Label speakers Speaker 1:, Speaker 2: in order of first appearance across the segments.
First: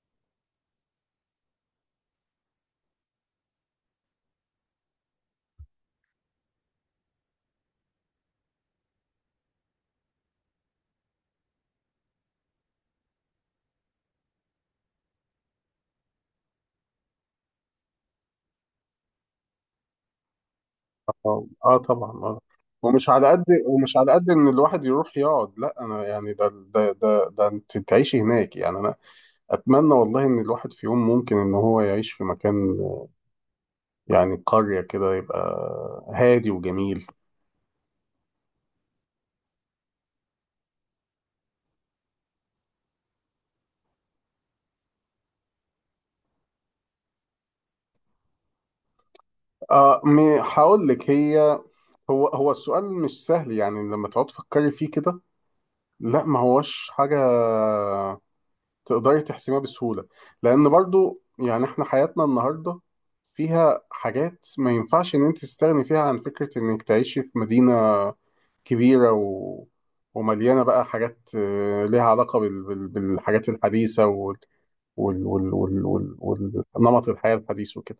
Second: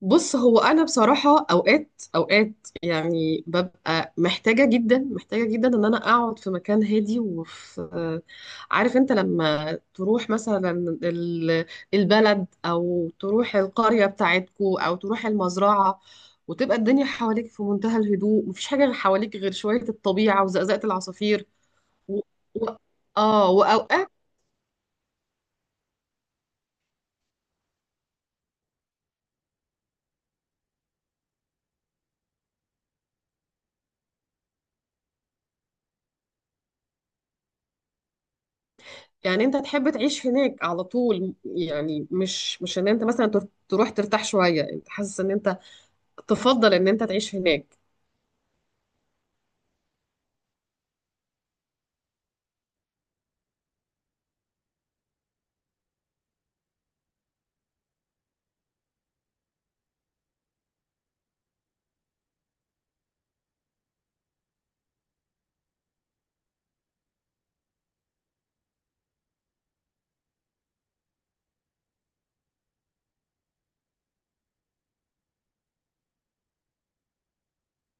Speaker 1: بص، هو انا بصراحه اوقات اوقات يعني ببقى محتاجه جدا محتاجه جدا ان انا اقعد في مكان هادي. وفي آه، عارف انت لما تروح مثلا ال- البلد او تروح القريه بتاعتكو او تروح المزرعه، وتبقى الدنيا حواليك في منتهى الهدوء، مفيش حاجه حواليك غير شويه الطبيعه وزقزقه
Speaker 2: اه،
Speaker 1: العصافير.
Speaker 2: آه طبعا،
Speaker 1: و...
Speaker 2: اه.
Speaker 1: و...
Speaker 2: ومش على قد
Speaker 1: اه،
Speaker 2: ومش
Speaker 1: واوقات
Speaker 2: على قد ان الواحد يروح يقعد، لا، انا يعني ده ده ده ده انت تعيشي هناك، يعني انا اتمنى والله ان الواحد في يوم ممكن ان هو يعيش في مكان، يعني قرية كده يبقى هادي وجميل.
Speaker 1: يعني. انت تحب تعيش هناك على طول، يعني مش ان انت مثلا تروح ترتاح شوية؟ انت حاسس ان انت تفضل ان انت تعيش هناك؟
Speaker 2: اه، هقول لك، هي هو هو السؤال مش سهل، يعني لما تقعد تفكري فيه كده. لا، ما هوش حاجة تقدري تحسميها بسهولة. لأن برضو يعني إحنا حياتنا النهاردة فيها حاجات ما ينفعش إن أنت تستغني فيها عن فكرة إنك تعيشي في مدينة كبيرة ومليانة بقى حاجات ليها علاقة بالحاجات الحديثة نمط الحياة الحديث وكده.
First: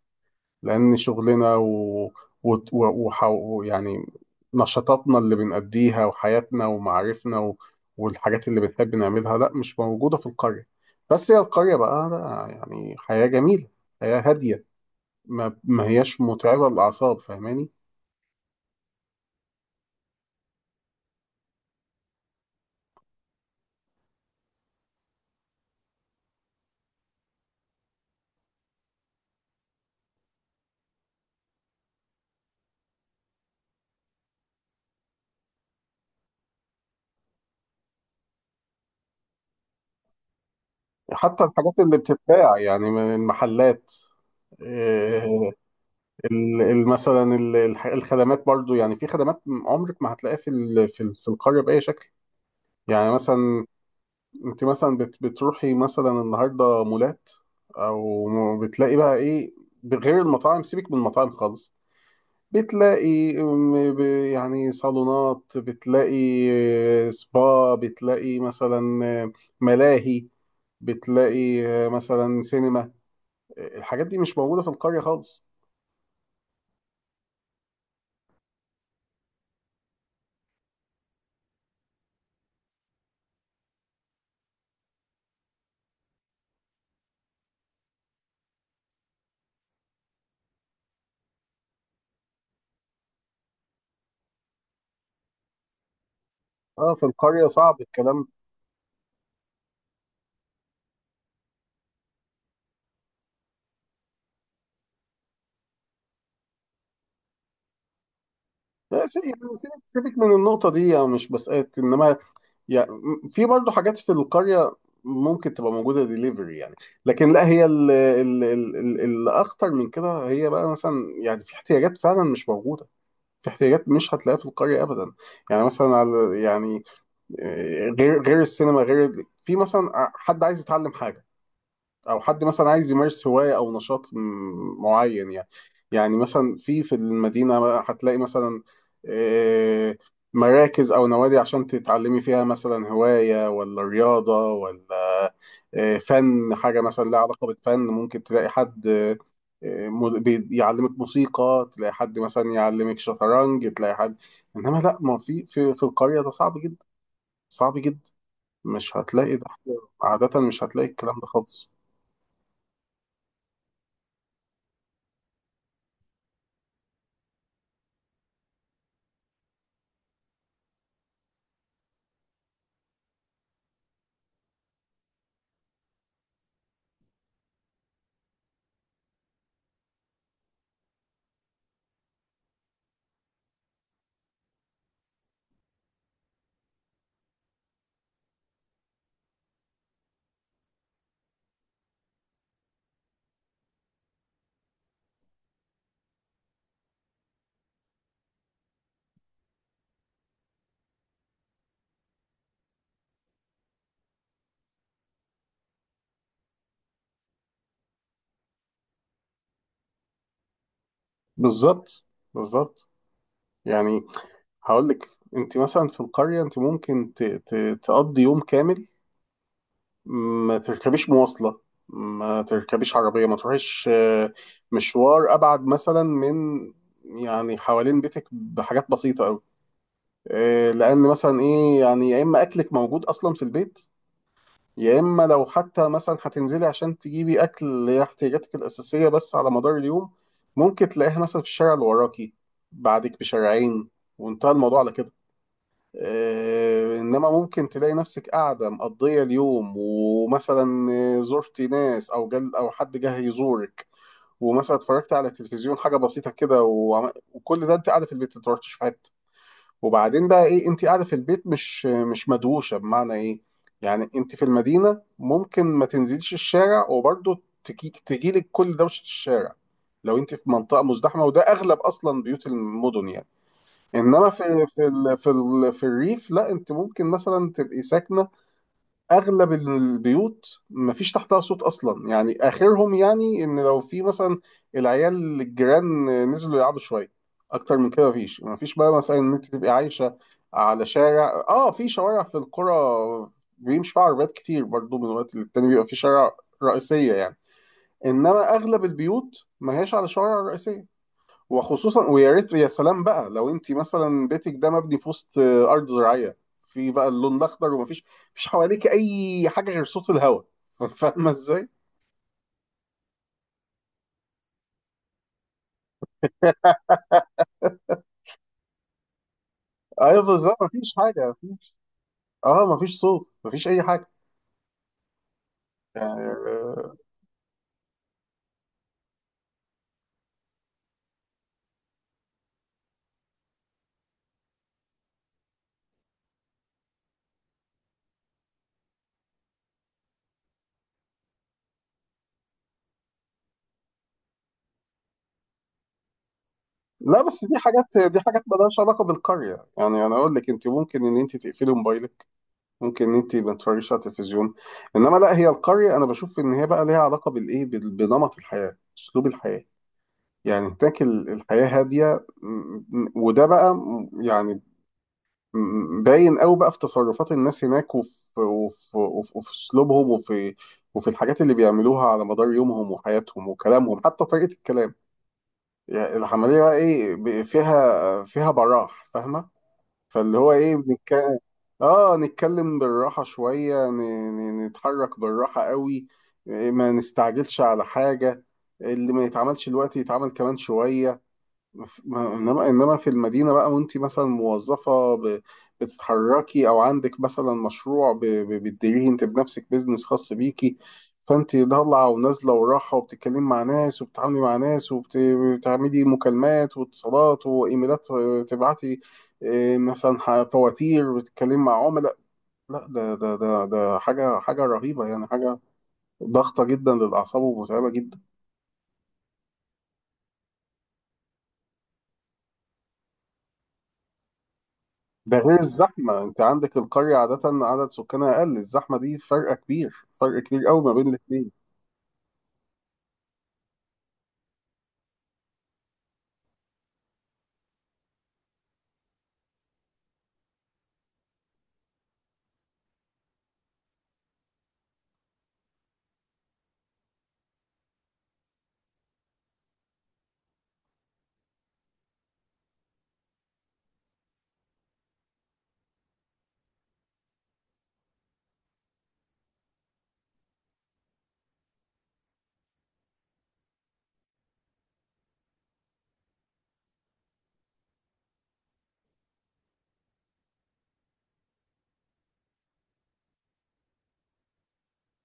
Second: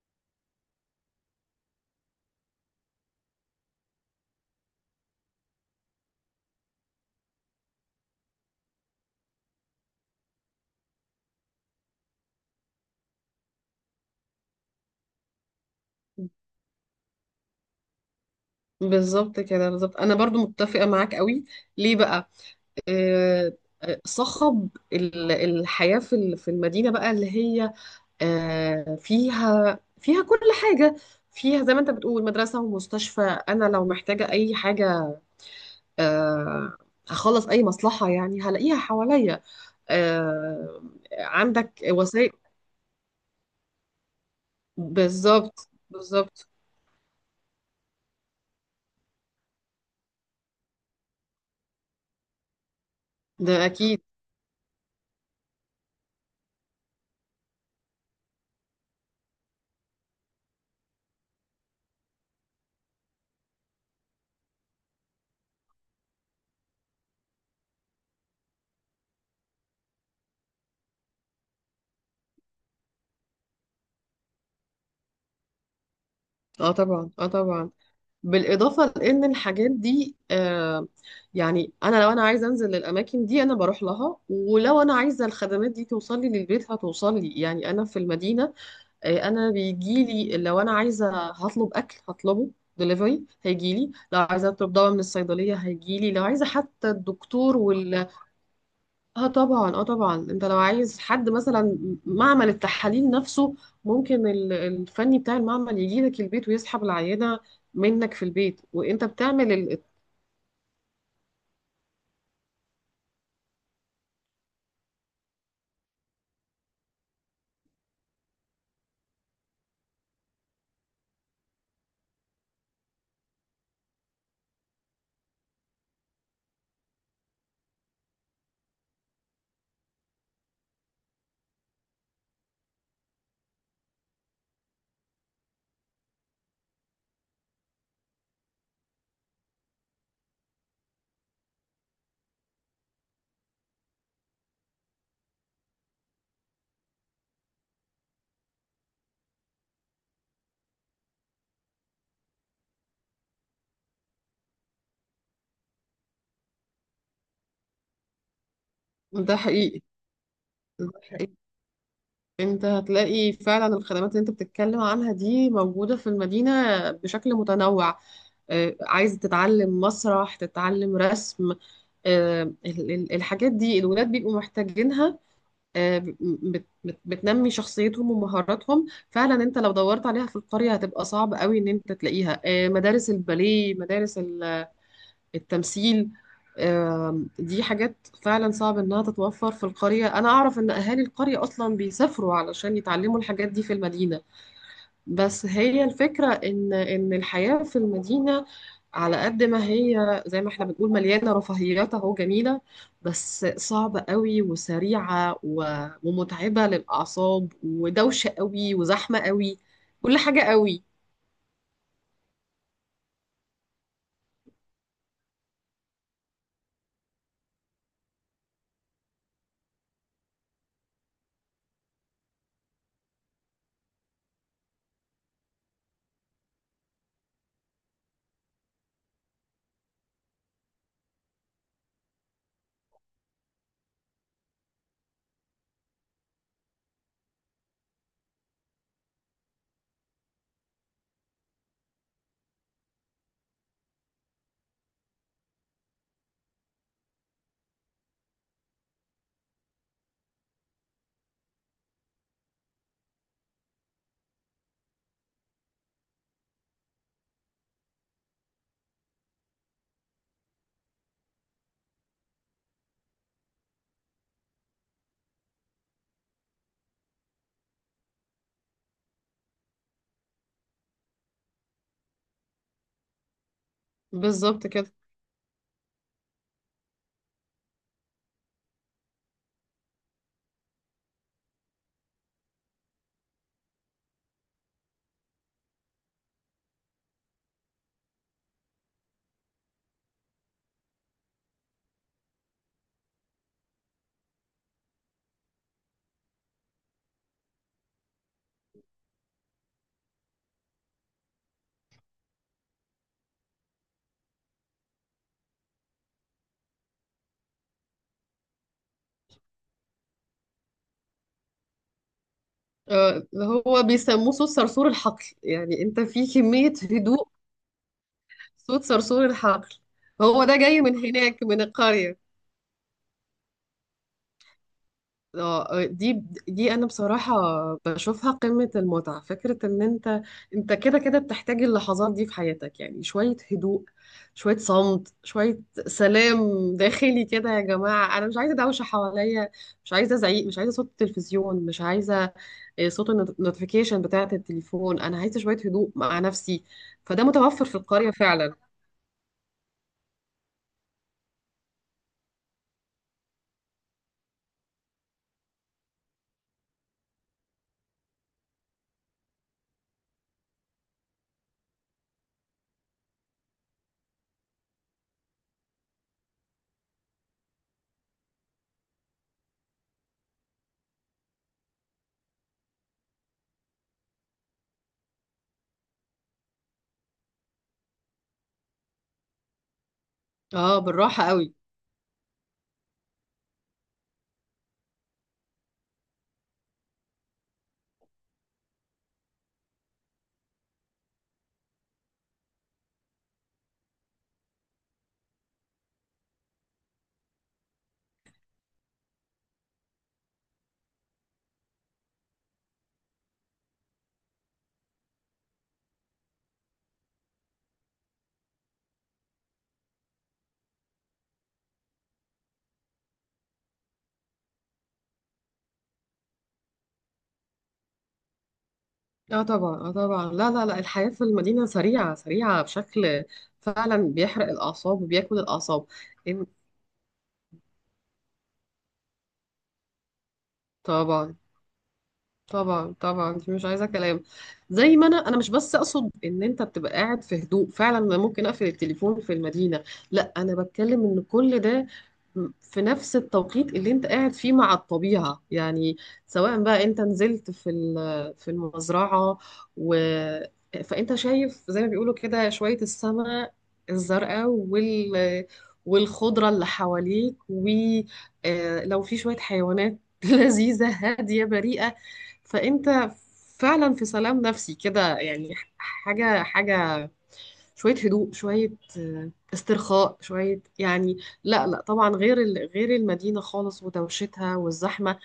Speaker 2: لأن شغلنا و... و... وح... يعني نشاطاتنا اللي بنأديها وحياتنا ومعارفنا والحاجات اللي بنحب نعملها لا مش موجودة في القرية. بس هي القرية بقى لا، يعني حياة جميلة، حياة هادية، ما هياش متعبة للأعصاب، فاهماني؟
Speaker 1: بالظبط كده، بالظبط، انا برضو متفقة معاك قوي. ليه بقى؟ آه صخب الحياة في في المدينة بقى، اللي هي فيها كل حاجة. فيها زي ما انت بتقول مدرسة ومستشفى. انا لو محتاجة اي حاجة، آه هخلص اي مصلحة، يعني هلاقيها حواليا. آه،
Speaker 2: حتى
Speaker 1: عندك
Speaker 2: الحاجات اللي
Speaker 1: وسائل.
Speaker 2: بتتباع يعني من المحلات. آه،
Speaker 1: بالظبط بالظبط.
Speaker 2: مثلا الخدمات برضو، يعني في خدمات عمرك ما هتلاقيها في القرية بأي شكل. يعني مثلا
Speaker 1: ده اكيد.
Speaker 2: انت مثلا بتروحي مثلا النهارده مولات، او بتلاقي بقى ايه، بغير المطاعم، سيبك من المطاعم خالص. بتلاقي يعني صالونات، بتلاقي سبا، بتلاقي مثلا ملاهي، بتلاقي مثلا سينما. الحاجات دي مش موجودة في القرية خالص.
Speaker 1: اه طبعا، اه طبعا. بالاضافه لان الحاجات دي، يعني انا لو انا عايزه انزل للاماكن دي انا بروح لها، ولو انا عايزه الخدمات دي توصل لي للبيت هتوصل لي. يعني انا في المدينه، انا بيجي لي. لو انا عايزه هطلب اكل هطلبه، دليفري هيجي لي. لو عايزه اطلب دواء من الصيدليه هيجي لي. لو عايزه حتى
Speaker 2: اه، في القرية
Speaker 1: الدكتور.
Speaker 2: صعب الكلام ده.
Speaker 1: اه طبعا، اه طبعا. انت لو عايز حد مثلا معمل التحاليل نفسه، ممكن الفني بتاع المعمل يجي لك البيت ويسحب العينة منك في البيت وانت
Speaker 2: لا،
Speaker 1: بتعمل
Speaker 2: يعني
Speaker 1: ال...
Speaker 2: سيبك من النقطة دي، يعني مش بسألك، إنما يعني في برضه حاجات في القرية ممكن تبقى موجودة ديليفري يعني. لكن لا، هي الأخطر من كده هي بقى مثلا، يعني في احتياجات فعلا مش موجودة، في احتياجات مش هتلاقيها في القرية أبدا. يعني مثلا، على يعني، غير غير السينما، غير في مثلا حد عايز يتعلم حاجة، او حد مثلا عايز يمارس هوايه او نشاط معين يعني. يعني مثلا في المدينه بقى هتلاقي مثلا آه، مراكز او نوادي عشان تتعلمي فيها مثلا هوايه ولا رياضه ولا فن، حاجه مثلا لها علاقه بالفن، ممكن تلاقي حد يعلمك موسيقى، تلاقي حد مثلا يعلمك شطرنج، تلاقي حد. انما لا، ما في القريه ده صعب جدا، صعب جدا، مش هتلاقي
Speaker 1: ده
Speaker 2: ده،
Speaker 1: حقيقي.
Speaker 2: عادة مش هتلاقي
Speaker 1: ده
Speaker 2: الكلام ده
Speaker 1: حقيقي.
Speaker 2: خالص.
Speaker 1: انت هتلاقي فعلا الخدمات اللي انت بتتكلم عنها دي موجودة في المدينة بشكل متنوع. عايز تتعلم مسرح، تتعلم رسم. الحاجات دي الولاد بيبقوا محتاجينها. بتنمي شخصيتهم ومهاراتهم. فعلا انت لو دورت عليها في القرية هتبقى صعب قوي ان انت تلاقيها. مدارس الباليه، مدارس التمثيل. دي حاجات فعلا صعب انها تتوفر في القرية. انا اعرف ان اهالي القرية اصلا بيسافروا علشان يتعلموا الحاجات دي في المدينة. بس هي الفكرة إن الحياة في المدينة، على قد ما هي زي ما احنا بنقول مليانة رفاهيات أهو، جميلة، بس صعبة قوي وسريعة ومتعبة للأعصاب ودوشة قوي وزحمة قوي، كل حاجة قوي.
Speaker 2: بالظبط، بالظبط. يعني هقول لك، انت مثلا في القريه انت ممكن تقضي يوم كامل، ما تركبيش مواصله، ما تركبيش عربيه، ما تروحيش مشوار ابعد مثلا من، يعني حوالين بيتك بحاجات بسيطه قوي. لان مثلا ايه، يعني يا اما اكلك موجود اصلا في البيت، يا اما لو حتى مثلا هتنزلي عشان تجيبي اكل، اللي هي احتياجاتك الاساسيه بس، على مدار اليوم ممكن تلاقيها مثلا في الشارع اللي وراكي، بعدك بشارعين، وانتهى الموضوع على كده. انما ممكن تلاقي نفسك قاعده مقضيه اليوم، ومثلا زرتي ناس او جل او حد جه يزورك، ومثلا اتفرجت على التلفزيون حاجه بسيطه كده، وكل ده انت قاعده في البيت ما في حته. وبعدين بقى ايه، انت قاعده في البيت مش مدوشه، بمعنى ايه؟ يعني انت في المدينه ممكن ما تنزليش الشارع وبرضه تجيلك كل دوشه الشارع، لو انت في منطقه مزدحمه، وده اغلب اصلا بيوت المدن يعني. انما
Speaker 1: بالظبط كده.
Speaker 2: في الريف لا، انت ممكن مثلا تبقي ساكنه، اغلب البيوت مفيش تحتها صوت اصلا، يعني اخرهم يعني ان لو في مثلا العيال الجيران نزلوا يلعبوا شويه، اكتر من كده مفيش بقى مثلا ان انت تبقي عايشه على شارع. اه، في شوارع في القرى بيمشي فيها عربيات كتير برضو، من وقت للتاني بيبقى في شارع رئيسيه يعني، انما اغلب البيوت ما هياش على شوارع رئيسيه. وخصوصا، ويا ريت يا سلام بقى لو انت مثلا بيتك ده مبني في وسط ارض زراعيه، في بقى اللون الاخضر ومفيش حواليك اي حاجه غير صوت الهواء. فاهمه ازاي؟
Speaker 1: آه، هو بيسموه صوت صرصور الحقل. يعني أنت في كمية هدوء، صوت صرصور الحقل.
Speaker 2: ايوه،
Speaker 1: هو ده
Speaker 2: بالظبط،
Speaker 1: جاي
Speaker 2: مفيش
Speaker 1: من
Speaker 2: حاجه،
Speaker 1: هناك من
Speaker 2: مفيش.
Speaker 1: القرية.
Speaker 2: اه، مفيش صوت، مفيش اي حاجه،
Speaker 1: اه. دي
Speaker 2: يعني
Speaker 1: دي انا بصراحة بشوفها قمة المتعة. فكرة ان انت، انت كده كده بتحتاج اللحظات دي في حياتك. يعني شوية هدوء، شوية صمت، شوية سلام داخلي كده. يا جماعة انا مش عايزة دوشة حواليا، مش عايزة زعيق، مش عايزة صوت التلفزيون، مش عايزة صوت النوتيفيكيشن بتاعة التليفون. انا عايزة شوية هدوء مع نفسي.
Speaker 2: لا،
Speaker 1: فده
Speaker 2: بس دي
Speaker 1: متوفر في
Speaker 2: حاجات
Speaker 1: القرية
Speaker 2: دي حاجات
Speaker 1: فعلا.
Speaker 2: مالهاش علاقه بالقريه، يعني انا اقول لك انت ممكن ان انت تقفلي موبايلك، ممكن ان انت ما تتفرجيش على التلفزيون. انما لا، هي القريه انا بشوف ان هي بقى ليها علاقه بالايه، بنمط الحياه، اسلوب الحياه. يعني هناك الحياة هادية، وده بقى يعني باين قوي بقى في تصرفات الناس هناك وفي اسلوبهم وفي الحاجات اللي بيعملوها على مدار يومهم وحياتهم وكلامهم، حتى طريقة الكلام. يعني العملية بقى ايه، فيها براح، فاهمة؟ فاللي هو ايه
Speaker 1: اه، بالراحة
Speaker 2: بنتكلم.
Speaker 1: قوي.
Speaker 2: اه، نتكلم بالراحة شوية، نتحرك بالراحة قوي، ما نستعجلش على حاجة، اللي ما يتعملش الوقت يتعمل كمان شوية. انما في المدينه بقى، وانت مثلا موظفه، بتتحركي، او عندك مثلا مشروع بتديريه انت بنفسك، بيزنس خاص بيكي، فانت ضالعه ونازله وراحه وبتتكلمي مع ناس وبتتعاملي مع ناس وبتعملي مكالمات واتصالات وايميلات، تبعتي مثلا فواتير وتتكلمي مع عملاء، لا، ده حاجه رهيبه يعني، حاجه ضغطه جدا للاعصاب ومتعبه جدا.
Speaker 1: اه طبعا، اه طبعا. لا لا لا، الحياة في المدينة سريعة سريعة بشكل فعلا بيحرق الأعصاب
Speaker 2: ده
Speaker 1: وبياكل
Speaker 2: غير
Speaker 1: الأعصاب.
Speaker 2: الزحمة، انت
Speaker 1: إن-
Speaker 2: عندك القرية عادة عدد سكانها اقل، الزحمة دي فرق كبير، فرق كبير قوي ما بين
Speaker 1: طبعا.
Speaker 2: الاتنين.
Speaker 1: طبعا طبعا، دي مش عايزه كلام. زي ما انا مش بس اقصد ان انت بتبقى قاعد في هدوء. فعلا انا ممكن اقفل التليفون في المدينه. لا، انا بتكلم ان كل ده في نفس التوقيت اللي انت قاعد فيه مع الطبيعه. يعني سواء بقى انت نزلت في في المزرعه، و فانت شايف زي ما بيقولوا كده شويه السماء الزرقاء والخضره اللي حواليك، ولو في شويه حيوانات لذيذه هاديه بريئه. فانت فعلا في سلام نفسي كده. يعني حاجه حاجه، شويه هدوء، شويه استرخاء شويه يعني. لا لا، طبعا غير غير المدينه خالص ودوشتها والزحمه.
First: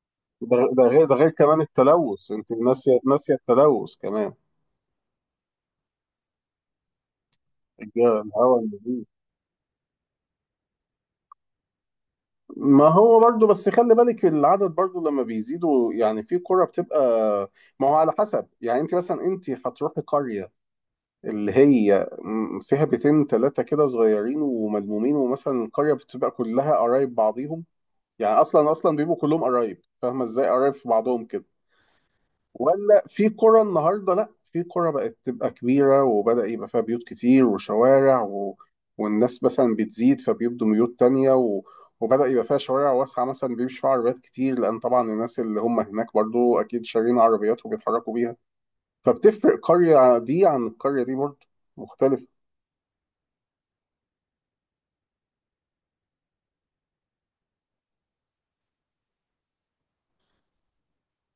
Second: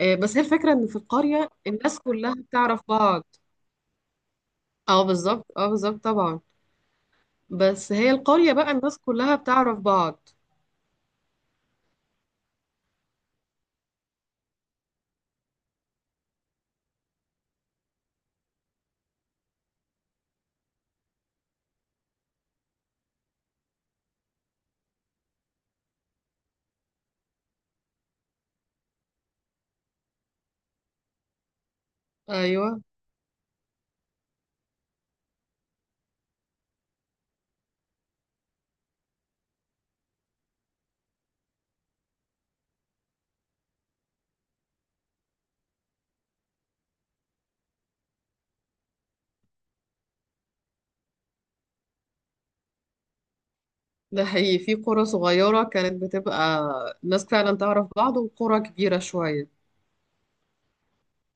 Speaker 1: بس هي
Speaker 2: ده
Speaker 1: الفكره
Speaker 2: ده
Speaker 1: ان في
Speaker 2: غير
Speaker 1: القريه
Speaker 2: كمان
Speaker 1: الناس
Speaker 2: التلوث،
Speaker 1: كلها
Speaker 2: انت
Speaker 1: بتعرف
Speaker 2: ناسية،
Speaker 1: بعض.
Speaker 2: ناسية التلوث كمان.
Speaker 1: اه بالظبط، اه بالظبط، طبعا. بس هي القريه
Speaker 2: الهواء
Speaker 1: بقى الناس
Speaker 2: النظيف.
Speaker 1: كلها بتعرف بعض.
Speaker 2: ما هو برضو بس خلي بالك، العدد برضو لما بيزيدوا يعني في قرى بتبقى، ما هو على حسب، يعني انت مثلا انت هتروحي قرية اللي هي فيها بيتين تلاتة كده صغيرين وملمومين، ومثلا القرية بتبقى كلها قرايب بعضيهم، يعني اصلا اصلا بيبقوا كلهم قرايب، فاهمه ازاي؟ قرايب في بعضهم كده.
Speaker 1: ايوه
Speaker 2: ولا في قرى النهارده، لا، في قرى بقت تبقى كبيره، وبدأ يبقى فيها بيوت كتير وشوارع والناس مثلا بتزيد فبيبدوا بيوت تانية وبدأ يبقى فيها شوارع واسعه مثلا بيمشي فيها عربيات كتير، لان طبعا الناس اللي هم هناك برضو اكيد شارين عربيات وبيتحركوا بيها. فبتفرق قريه دي عن القريه دي، برضو مختلفه.
Speaker 1: ده حقيقي. في قرى صغيره كانت بتبقى الناس فعلا تعرف بعض، وقرى كبيره شويه